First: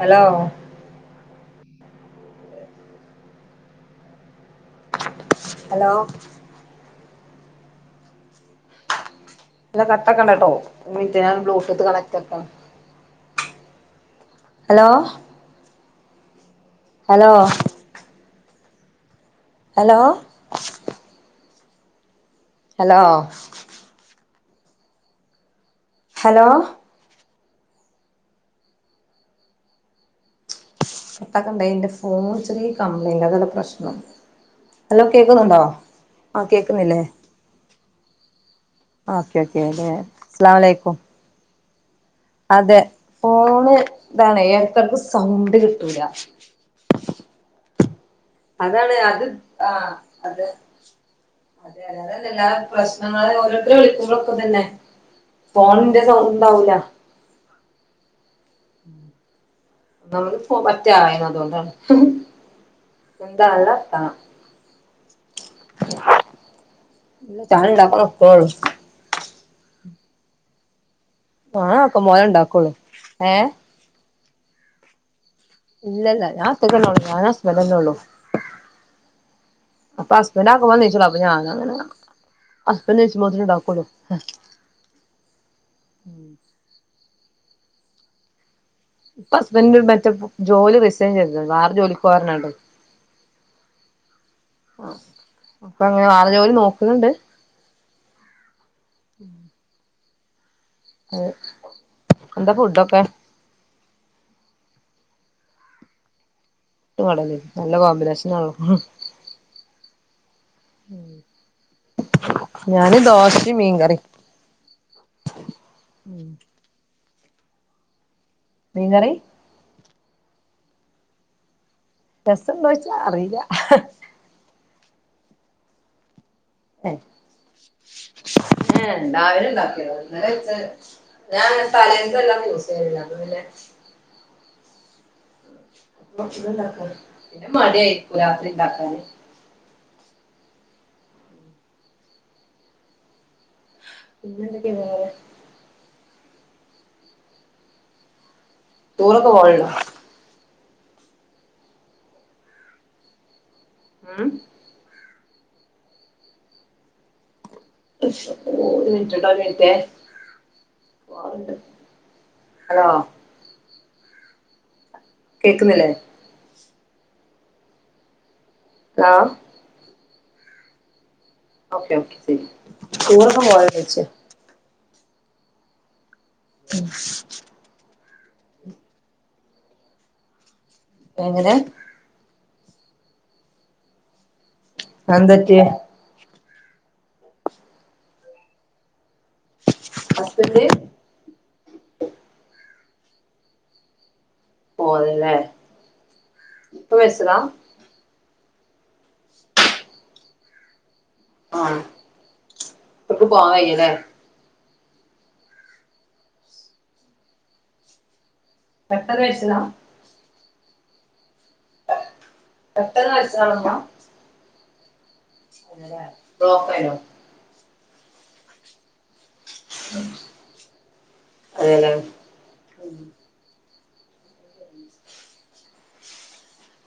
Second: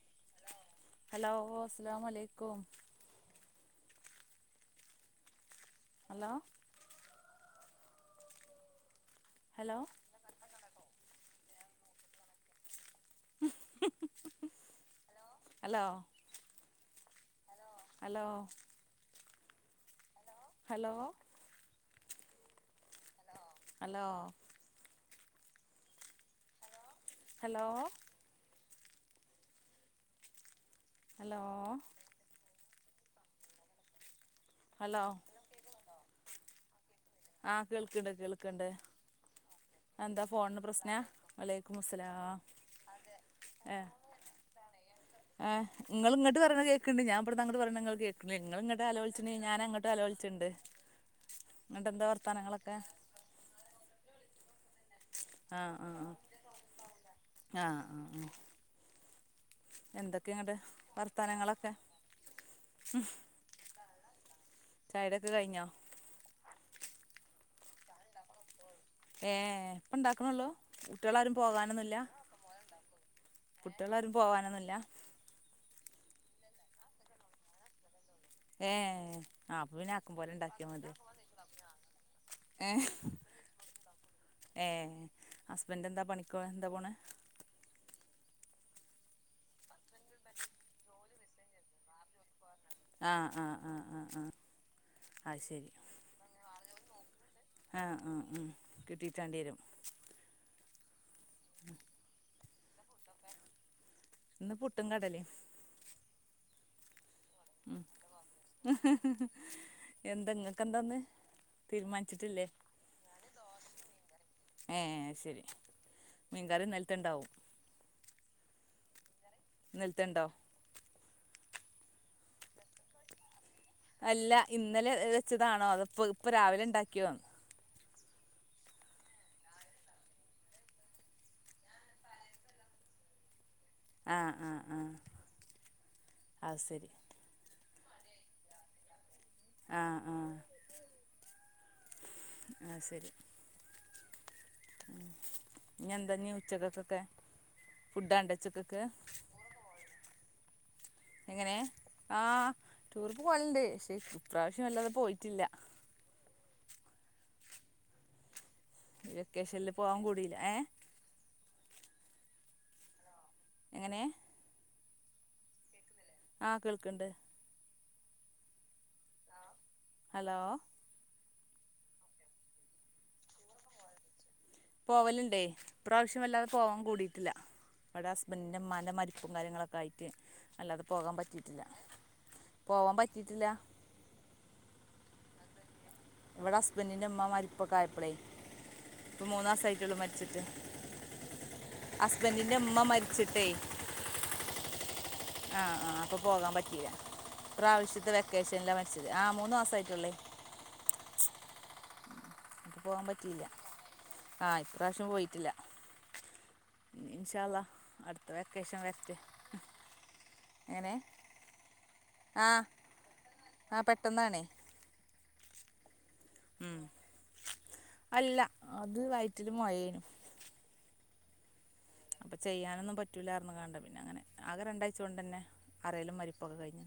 Hello hello അസ്സലാമുഅലൈക്കും hello hello ഇല്ല കട്ടാക്കണ്ടട്ടോ ഒരു മിൻറ്റ് ഞാന് bluetooth കണക്റ്റാക്കണ് [unintelligible] hello hello hello hello hello hello hello hello hello hello hello കട്ടാക്കണ്ട എന്റെ ഫോൺ ചെറിയ കംപ്ലെയിന്റാ അത്അതാ പ്രശ്നം ഹലോ ഹല്ലോ കേക്കുന്നുണ്ടോ ആഹ കേക്കുന്നില്ലേ ആഹ കേൾക്കണ്ട് കേൾക്കണ്ട് ഓക്കെ ഓക്കെ അതെ എന്താ ഫോണിന് പ്രശ്ന അസ്സലാമലൈക്കും വിള അതെ ഫോണ് ഇതാണേ ആഹ് നിങ്ങട്ട് പറഞ്ഞ കേക്കണ്ട് ഞാൻ അടുത്തെ അങ്ങട്ട പറഞ്ഞ ങ്ങ ഇങ്ങട്ട് അതാണ് അത് ഹലോവിളിച്ചിട്ടു ഞാൻ അങ്ങോട്ടും ആഹ് അതെ ഹലോവിളിച്ചിണ്ട് അതെ അതെയതല്ലെ എല്ലാ പ്രശ്നങ്ങളെ ഓരോരുത്ത വിളിക്ക തന്നെ ആ ആ ഫോണിന്റെ സണ്ടാവൂല ആ ആ ആ ആ എന്തൊക്കെ ഇങ്ങട്ട് നമ്മള്പ്പോ പറ്റയന അതുകൊണ്ടാണ് വർത്താനങ്ങളൊക്കെ എന്ത അലത്താ ചായുടിയൊക്കെ കഴിഞ്ഞോ ഇ ചാണ്ടാപ്പക്കഴ ഏഹ ഇപ്പ ഉണ്ടാക്കണള്ളോ ആഹ അപ്പൊ മോല ഉണ്ടാക്കോളൂ ഏ പോവാനൊന്നുമില്ല ഇല്ല ഇല്ല ഞൻ ഒറ്റക്കല്ലേള്ളു ഞാനാ ഹസ്ബണ്ടല്ലേള്ളു ഏ ആപ്പവിനെ ആക്കും പോലെ ഹസ്ബൻഡ് ആക്കം ഇണ്ടാക്കിയ പോലെ അത് നീച്ചോളും അപ്പൊ ഞാനങ്ങനെ ഏ ഹസ്ബൻഡ് നീച്ചുമ്പോത്തിന് ഉണ്ടാക്കുള്ളൂ ഏ ഹസ്ബൻഡ എന്താ പണിക്ക എന്താ പോണ ഇപ്പ ഹസ്ബൻഡ പറ്റ ജോലി റിസൈൻ ചെയ്ത വേറെ ജോലി പോകാട്ടോ ആഹ് ആഹ് ആഹ് ആഹ് ആഹ അ ശരി അണ്ട് ആഹ് ആഹ ഉ കിട്ടിയിട്ടാണ്ടി വരും ഹ് എന്താ ഫുഡൊക്കെ ഇന്ന് പുട്ടും കടലയും കട നല്ല കോമ്പിനേഷനള്ള എന്തങ്ങക്കെന്താന്ന് തീരുമാനിച്ചിട്ടില്ലേ മീൻ കറി ഏ ശരി മീൻകറി ഇന്നലെത്തുണ്ടാവും മീൻ കറി ഇന്നലത്തെയുണ്ടോ രസമുണ്ടോ വെച്ചാ അറിയില്ല അല്ല ഇന്നലെ വെച്ചതാണോ അതപ്പോ ഇപ്പൊ രാവിലെ ഏഹ് ഉണ്ടാക്കിയോ രാവിലെ ഉണ്ടാക്കിയതാ ഇന്നലെ വെച്ച ഞാൻ തലേന്നന്തെല്ലാം യൂസ് ചെയ്യലില് അത് പിന്നെ ആഹ് അ അ പിന്നെ മടി ആയിരിക്കുംരാത്രി ഉണ്ടാക്കാന് ആ ആ ആ ശരി പിന്നെ എന്തൊക്കെയ വേറെ ഇനി എന്താ ഉച്ചക്കൊക്കെ ഫുഡാവണ്ടെ ഉച്ചക്കെ ടുറെക്കെ പോവലുണ്ടോ എങ്ങനെ ആഹ് ടൂറിന് പോകലുണ്ട് പക്ഷെ ഉം ഇപ്രാവശ്യം അല്ലാതെ പോയി ട്ടില്ല [unintelligible] മിനിറ്റ് ട്ടോ ഒരു വെക്കേഷനിൽ മിനിറ്റേ പോവാൻ കൂടിയില്ല ഏഹ് പോവാറുണ്ട് ഹലോ എങ്ങനെ കേക്കുന്നില്ലേ ആ കേൾക്കുണ്ട് ആ ഹലോ ഓക്കെ ഓക്കെ ശരി ടൂറൊക്കെ പോയ ചോദിച്ചയാ പോവലുണ്ടേ ഇപ്രാവശ്യം വല്ലാതെ പോവാൻ കൂടിയിട്ടില്ല ഇവടെ ഹസ്ബൻഡിൻ്റെ ഉമ്മാൻ്റെ മരിപ്പും കാര്യങ്ങളൊക്കെ ആയിട്ട് അല്ലാതെ പോകാൻ എങ്ങനെ പറ്റിയിട്ടില്ല പോവാൻ പറ്റിയിട്ടില്ല അതെന്തു പറ്റിയേ ഇവിടെ ഹസ്ബൻഡിന്റെ ഉമ്മ മരിപ്പൊക്കൊയയപ്പളേ ഇപ്പ മൂന്ന് മാസം ആയി ട്ടുള്ളു മരിച്ചിട്ട് ഹസ്ബൻഡ് ഹസ്ബന്റിന്റെ ഉമ്മ മരിച്ചിട്ടേ പോവലില്ലേ ആ ആഹ് അപ്പൊ പോകാൻ പറ്റില്ല ഇപ്പൊ മരിച്ചതാ പ്രാവശ്യത്തെ വെ- ക്കേഷനിലാ മരിച്ചത് ആ മൂന്ന് മാസെ ആയിട്ടുള്ളേ ആ ഇക്ക് പറ്റിയില്ല പോവാൻ കഴിയ്യില്ലല്ലേ ആ ഇപ്രാവശ്യം പോയിട്ടില്ല ഇൻഷാല്ല അടുത്ത അടുത്ത വെക്കേഷൻ വരട്ടെ പെട്ടെന്ന് മരിച്ചതാ അങ്ങനെ പെട്ടെന്ന് മരിച്ചതായിപ്പോ പെട്ടെന്നാണേ ഉം. ബ്ലോക്കാരുന്നോ അല്ല അത് വയറ്റില് മുഴേയിനു അതേല്ലേ അപ്പൊ ചെയ്യാനൊന്നും ഉം പറ്റൂലാന്ന് പറഞ്ഞിങ്ങാണ്ട് പിന്നെ അങ്ങനെ ആകെ രണ്ടാഴ്ച്ച കൊണ്ട് തന്നെ അറിയലും മരിപ്പൊക്കെ കഴിഞ്ഞു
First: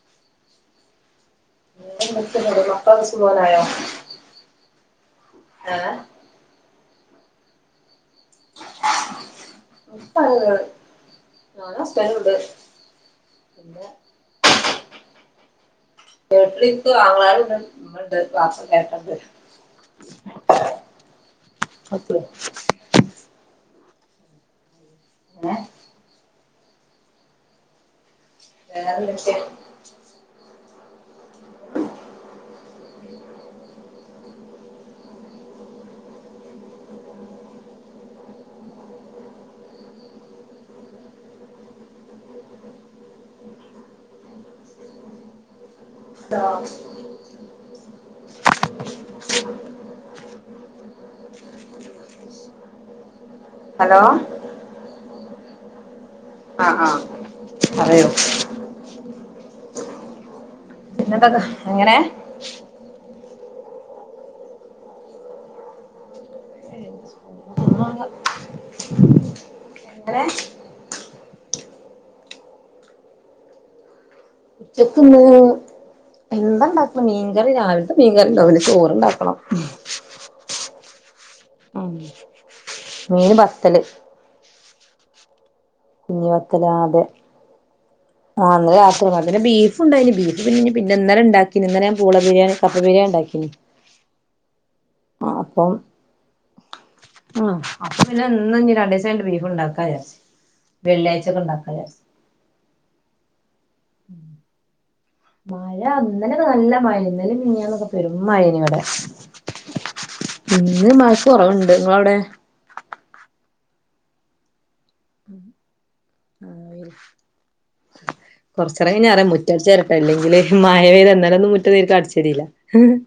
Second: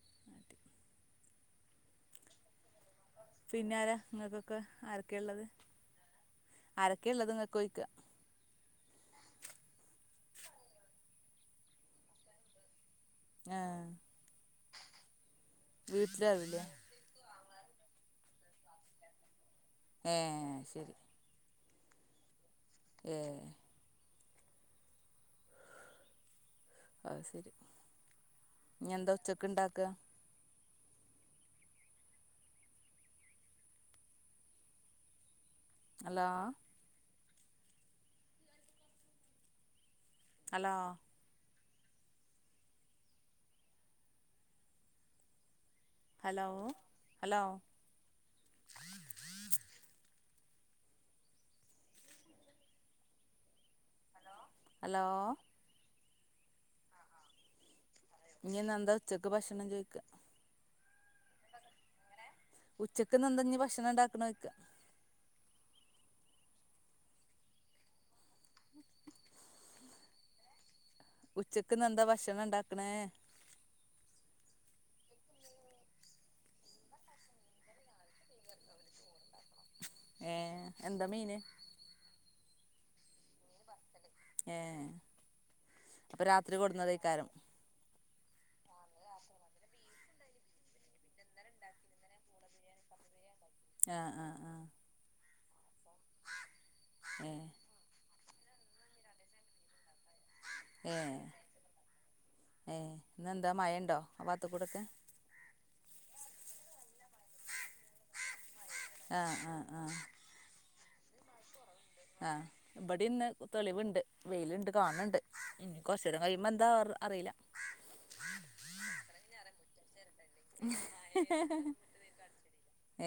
[unintelligible] [unintelligible] ക്കുള്ളത് ഏഹ് അരക്കുള്ളതെങ്ങക്കൊഴിക്ക ഉപ്പയുണ്ട് ഞാനും ഹസ്ബന്റും ഉണ്ട് പിന്നെ വീട്ടിലാവില്ലേ [unintelligible] ശരി അത്ര ഏഹ് ഏ അഹ ശരി ഇൻഞന്താ വേറെന്തൊക്കെ ഉച്ചക്ക് ഇണ്ടാക്ക- hello hello hello hello hello hello ആഹ ആഹ പറയു ഇന്ന്ഞ്ഞ്എന്താ ഉച്ചക്ക് ഭക്ഷണം ചോയ്ക്ക് പിന്നെന്തൊക്കെ എങ്ങനെ? ഉച്ചക്ക് നന്തഞ്ഞഞ് ഭക്ഷണം ഇണ്ടാക്കണ ചോയ്ക്ക എങ്ങനെ ഉച്ചക്ക്ന്ന് എന്താ ഭക്ഷണം ഇണ്ടാക്കണേ ഉച്ചക്കന്ന് എന്താണ്ടാക്കണം മീൻകറി രാവിലത്തെ മീൻകറി ഉണ്ടാവും പിന്നെചോറ്ണ്ടാക്കണം. ഏ എന്താ മീന് ഉ മീന് പത്തല് ഏ അപ്പം കുഞ്ഞി രാത്രി വത്തലാ അതെ കൊടുന്നതേക്കാരം ആഹ അന്നെ രാത്രി പിന്ന ബീഫ ഉണ്ടായിന് ബീഫ പിന്ന പിന്നേം ഉണ്ടാക്കിനന് ഇന്നലെ ഞാൻ പുള ബിരിയാ കപ്പ ബിരിയാണി ഉണ്ടാക്കിന് ആഹ് ആഹ് ആഹ ആ അപ്പം ഏ ഉ ഇഞ്ഞ്‌ന്ന്‌രണ്ടീദിസം കയ്യിഞ്ഞ് ബീഫ് ഉണ്ടാക്കാ ഏ വെള്ളിയാഴ്ചൊക്കെ ഉണ്ടാക്കാ വിചാരിച്ച് ഏ ഇ ന്നന്ന്ന്താ മയണ്ടോ ആവാത്ത് കൂടെഒക്കെ മഴ ഇന്ന ലൊക്കെ നല്ല മഴ ഇ മഞ്ഞന്നൊക്കെ പെരും മഴനിവിടെ ആ ആ ആ ഇന്ന് മഴക്ക് കുറവുണ്ട്. നിങ്ങളവിടെ ആഹ് ഇവിടെ ഇന്ന് തെളിവുണ്ട് വെയിലുണ്ട് കാണണ്ട് കുറച്ചരെ കൈയുപോ എന്താ അവ അറിയില്ല. കൊർചേരം കയിഞ്ഞച്ചമയ പെയ്താ ഇന്നലെന്നുമുറ്റ അടിചോരില്ല തരട്ടെ അല്ലെങ്കില് മഴ പെയ്താ ഇന്നലെ ഒന്നും മുറ്റശെരിക്കാ അടിച്ചരിയില്ല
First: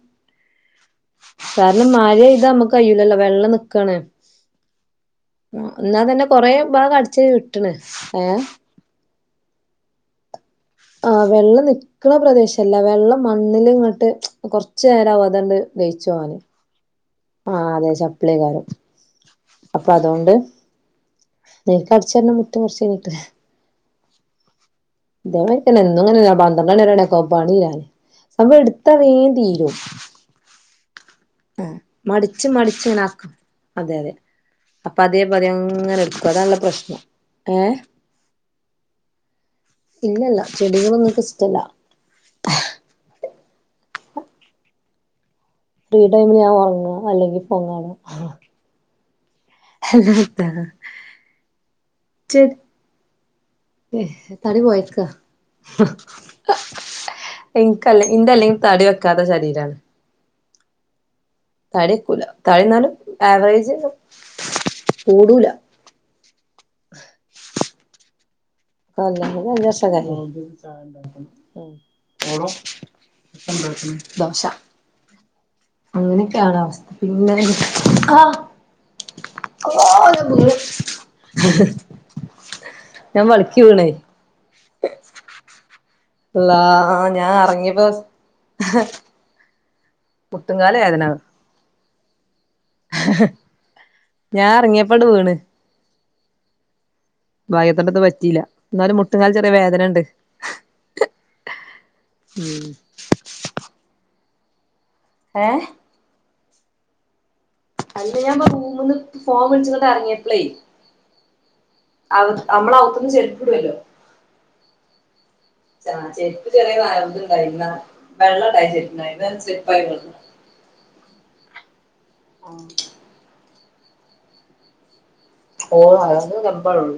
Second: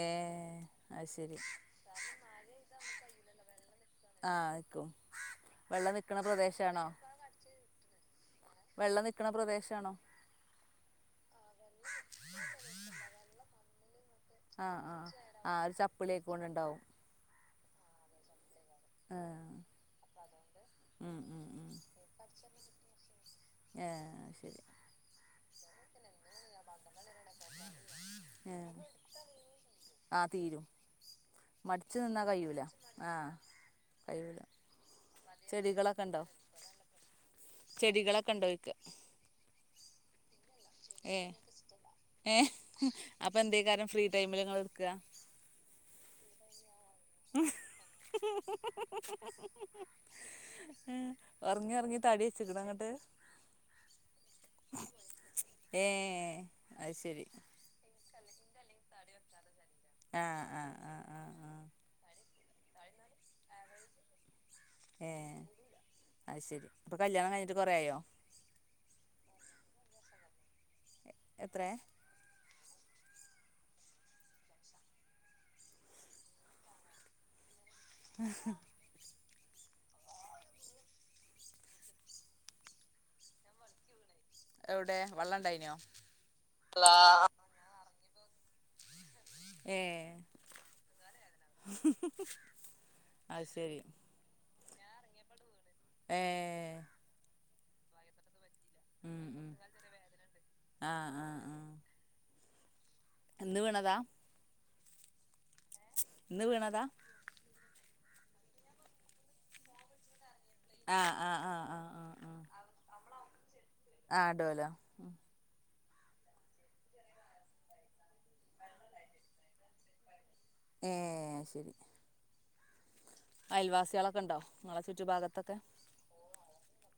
ഏഹ് അത് ശരി കാരണം മഴ ഇതാ നമ്മുക്ക് കയയില്ലല്ലോ വെള്ളം നി ആഹ് നിക്കും വെള്ളം ക്ണ്എന്നാ നിക്കണ തന്നെ കൊറെ പ്രദേശാണോ ഭാഗ അടിചോരിവിട്ടണ് ഏ വെള്ളം നിക്കണ പ്രദേശാണോ? ആ വെള്ളം നിക്കണ പ്രദേശല്ല വെള്ളം മണ്ണിൽ ഇങ്ങോട്ട് ആഹ് കൊറച്ചു ആഹ് നേരം ആവും ങ്ങട്ട് ആഹ് ഒരു അതങ്ങട്ടലയിച്ചോവന് ചപ്പിളിയായിക്കൊണ്ടുണ്ടാവും ആഹ അതെ ചപ്പ്ളിയ്കാരം ആഹ് അപ്പൊ അതോണ്ട് ഉം ഉം ഉം നേര്ക് അടിചോരണം മുറ്റ കൊർ ചെയ്യ്ഞ്ഞിട്ട് ആ ശരി ഇതേ മായിരി കൊന്നെ പന്ത്രണ്ട്ണി കെ ആ കും പണീരാന്. സംഭവ ഏഹ് എടുത്ത വേ തീരും ആഹ് തീരും ആ മടിച്ചു നിന്നാ കഴിയൂല ആഹ് മടിച്ച്മടിച്ച്ണാക്കും അതെ അതെ കഴിയൂല അപ്പൊ അതേ പതി അങ്ങനെ എടുക്കും അതാല്ല പ്രശ്നം ഏ ചെടികളെ ക്കെണ്ടോയ്ക്കാ? ഇല്ലല്ല ചെടികളന്നുംക്ക് ഇഷ്ടല്ല ഏഹ് അപ്പൊ എന്ത കാരണം ഫ്രീ ടൈമില് നിങ്ങൾ എടുക്കാ ഫീ ടൈമില് ഞാൻ ഉറങ്ങുംഅല്ലെങ്കി ഫോ കാണു ഹഹ്ഹ് ഉറങ്ങിറങ്ങി തടിവച്ചിക്ക്ണോന്നിട്ട് ഏ തടി പോയക്കാ ഏഹ് അത് ശരി ഇൻക്ക്ഇന്റെ അല്ലെങ്കിൽ തടി വെക്കാത്ത ശരീരാണ് ആഹ് ആഹ ആ് ആ തടിക്കൂല തടി ന്നാലും ആവറേജ് ഏ കൂടൂല അത് ശരി അപ്പൊ കല്യാണം കഴിഞ്ഞിട്ട് കൊറയായോ [unintelligible] എത്രേ എ പോക്കുന്നു ദോശ അങ്ങനെയൊക്കെയാണ് അവസ്ഥ പിന്നെ ഹ്ഹ് ഓ ഞാൻ വളിക്ക വീണേ എവിടെ വള്ളം ഇണ്ടായിനോ അല്ലാ ഞാൻ ഇറങ്ങിയപ്പോ ഹ് ഏ മുട്ട്കാലു വേദന അത് ശരി ഞാൻ ഇറങ്ങിയപ്പാട് വീണ് ഏ ഭാഗ്യത്തിന്റെത്ത് പറ്റിയില്ല എന്നാലും മുട്ടും കാല ഉം ചെറിയ വേദനുണ്ട് ആഹ് ആഹ് ആഹ് ഉം ഇന്ന് ഏ ഇന്നെ വേണതാണ് അല്ല ഞാൻ റൂമന്ന് ഫോം വിളിച്ചിട്ട ഇങ്ങിയ ആഹ് ആഹ് ആഹ് ആഹ് ആഹ് ആഹ് നമ്മളവിത്തന്ന് ചെരുപ്പ ഇടുല്ലോ ആഹ് ഡോലോ ആ ചെരുപ്പ് ചെറിയ നായ ഇണ്ടായി ഇന്ന വെള്ള ഇണ്ടായി ചെപ്പണ്ട ചെപ്പായിള്ളു ഏ ശരി ആ അയൽവാസികളൊക്കെ ഉണ്ടോ നി ഓ അതന്ന് നമ്പാഴള്ളൂ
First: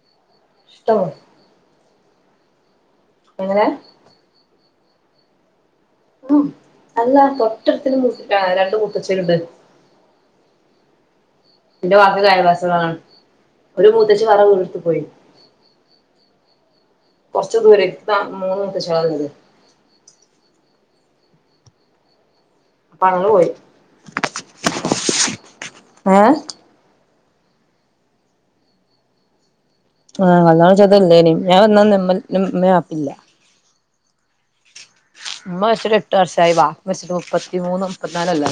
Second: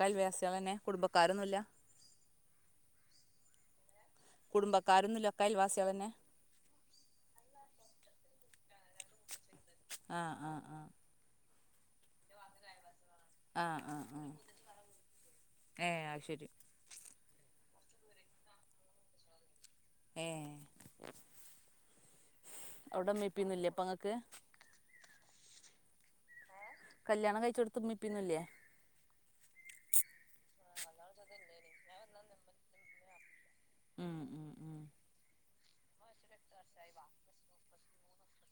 കൽ വ്യാസികൾ തന്നെ കുടുംബക്കാരൊന്നുമ ഇല്ല എങ്ങനെ കുടുംബക്കാരൊന്നുല്ലക്കൊയൽ വ ഉ അല്ലാ തൊട്ടടുത്തും മൂട്ടിട്ടാണ് രണ്ടട്ട ആഹ് ആഹ് ആഹ എന്റെ വാക്ക് കായബാസ കാണ് ആഹ് ഒരു ആഹ് മൂത്തച് ആഹ് വറ വർത്ത് പോയി ഏഹ് അത് ശരി കൊറച്ച ദൂര മൂന്ന്ത്തെമാരുണ്ട് ഏഹ് അപ്പൊ അങ്ങനെ പോയി അവിടെമ്മയപ്പന്നില്ലേ അപ്പൊ അങ്ങക്ക് ആഏ കല്യാണം കഴിച്ചോടുത്തുമ്മിപ്പന്നല്ലേ ആഹല്ല ചതല്ലനും ഞാൻ വന്നാമ്മപ്പില്ല ഉം ഉം ഉം ഉമ്മ വെച്ചിട്ട എട്ട് വർഷമായി വാ മെച്ചിട്ട് മുപ്പത്തിമൂന്ന് മുപ്പത്തിനാലല്ലേ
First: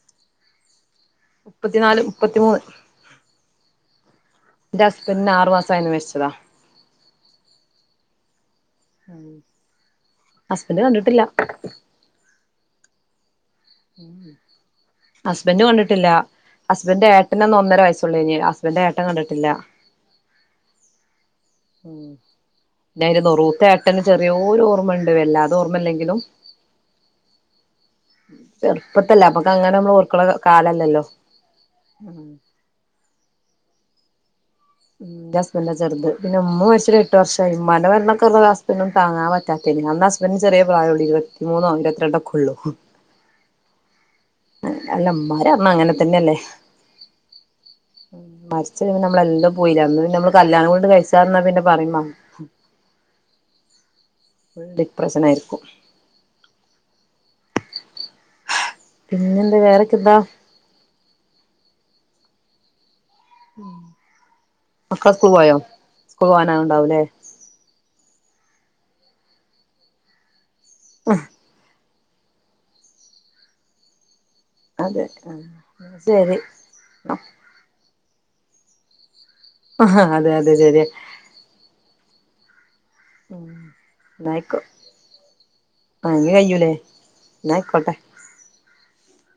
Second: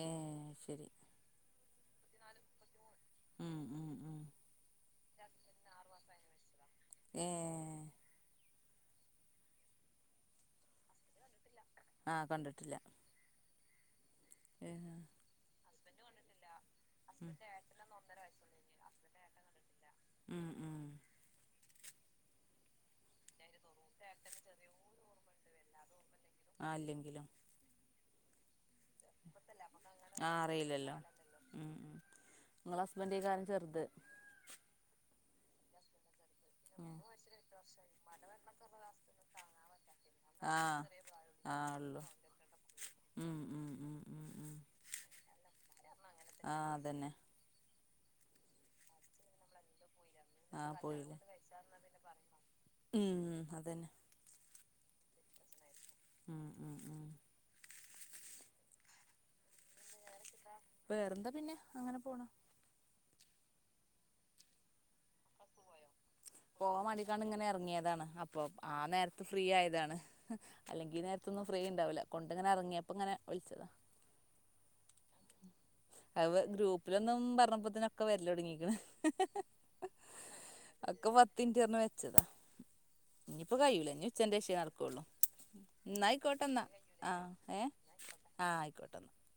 ഏ ശരി മുപ്പത്തിനാല് മുപ്പത്തിമൂന്ന് ഉം ഉം ഉം എന്റെ ഹസ്ബൻഡന് ആറു മാസയരുന്നു മരിച്ചതാ ഏ ഉം ഹസ്ബന്ഡ് കണ്ടിട്ടില്ല ആഹ കണ്ടിട്ടില്ല ഏഹ് ഹസ്ബന്ഡ കണ്ടിട്ടില്ല ഹസ്ബൻഡന്റെ ഏട്ടന് ഒന്ന് ഒന്നര വയസുള്ളൂ കഴിഞ് ഹസ്ബൻഡന്റെ ഏട്ടൻ കണ്ടിട്ടില്ല ഉം ഉം ഉ പിന്ന് നൊറുത്തെ എട്ടന് ചെറിയൊരു ഓർമ്മുണ്ട് വല്ലാതെ ഓർമ്മയില്ലെങ്കിലും ആല്ലുംകില ചെറുപ്പത്തില്ലേ അപ്പൊക്ക അങ്ങനെ നമ്മളർക്കുള്ള ആഹ് അറിയില്ലല്ലോ കാലല്ലല്ലോ ചെറത് ന്റെ ഹാസബഡാ ചെറുത് പിന്നെ ഉമ്മ ഉം മരിച്ചട്ട എട്ട്ർഷ ഇമാ വരുന്നൊക്ക ഉള്ള ഹസ്ൻും താങ്ങാൻറ്റാത്തനി ഹസ്ബൻഡ ചെിയ ആഹ് പ്രായഉള്ളു ഇരു ഇരു പത്തിമൂന്നോ ആഹ് അയിരത്തി ഉള്ളു രണ്ടൊക്കെ ഉള്ളൂ ഉം ഉം ഉം ഉം ഉം അല്ലമാര അണാ അങ്ങനെ തന്നെയല്ലേ ആ അതന്നെ മരിച്ചരുമ്പ നമ്മളെല്ലാം പോയില്ല അന്ന് പിന്ന നമ്മള് ആ കല്യാണം കൊണ്ട് പോയില്ലേ കഴിച്ചാന്നാ പിന്നെ പറയ ഉം അതന്നെ പ്രച്ചനായിരിക്ക മം ഉ ഉ പിന്നെ എന്താ വേറെൊക്കെന്താ വേറെന്താ പിന്നെ അങ്ങനെ പോണ അക്കകവായാ പോ മലിക്ക ഇങ്ങനെ ഇറങ്ങിയതാണ് അപ്പൊ ആ നേരത്തെ ഫ്രീ ആയതാണ് അല്ലെങ്കിൽ നേരത്തൊന്നും ഫ്രീ ഉണ്ടാവില്ല കൊണ്ട ഇങ്ങനെ ഇറങ്ങിയപ്പ ഇങ്ങനെ വിളിച്ചതാ അതെ ആ അവ ഗ്രൂപ്പിലൊന്നും പറഞ്ഞപ്പോത്തനൊക്കെ വരില്ല തുടങ്ങിക്കാണ് ആ അതെ അതെ ശരിയ മിനിറ്റ് പറഞ്ഞ് വെച്ചതാ ഇനിയിപ്പോ കഴൂല ഇനി ഉച്ചന്റെേഷ ന്നായിക്കോ നടക്കുവുള്ളൂ എന്ന ആ ഇനി ആയിക്കോട്ടെന്നാ കയ്യൂലേ ആ ഏ ന്നായിക്കോട്ടെ ആഹ ആയിക്കോട്ടെന്നാ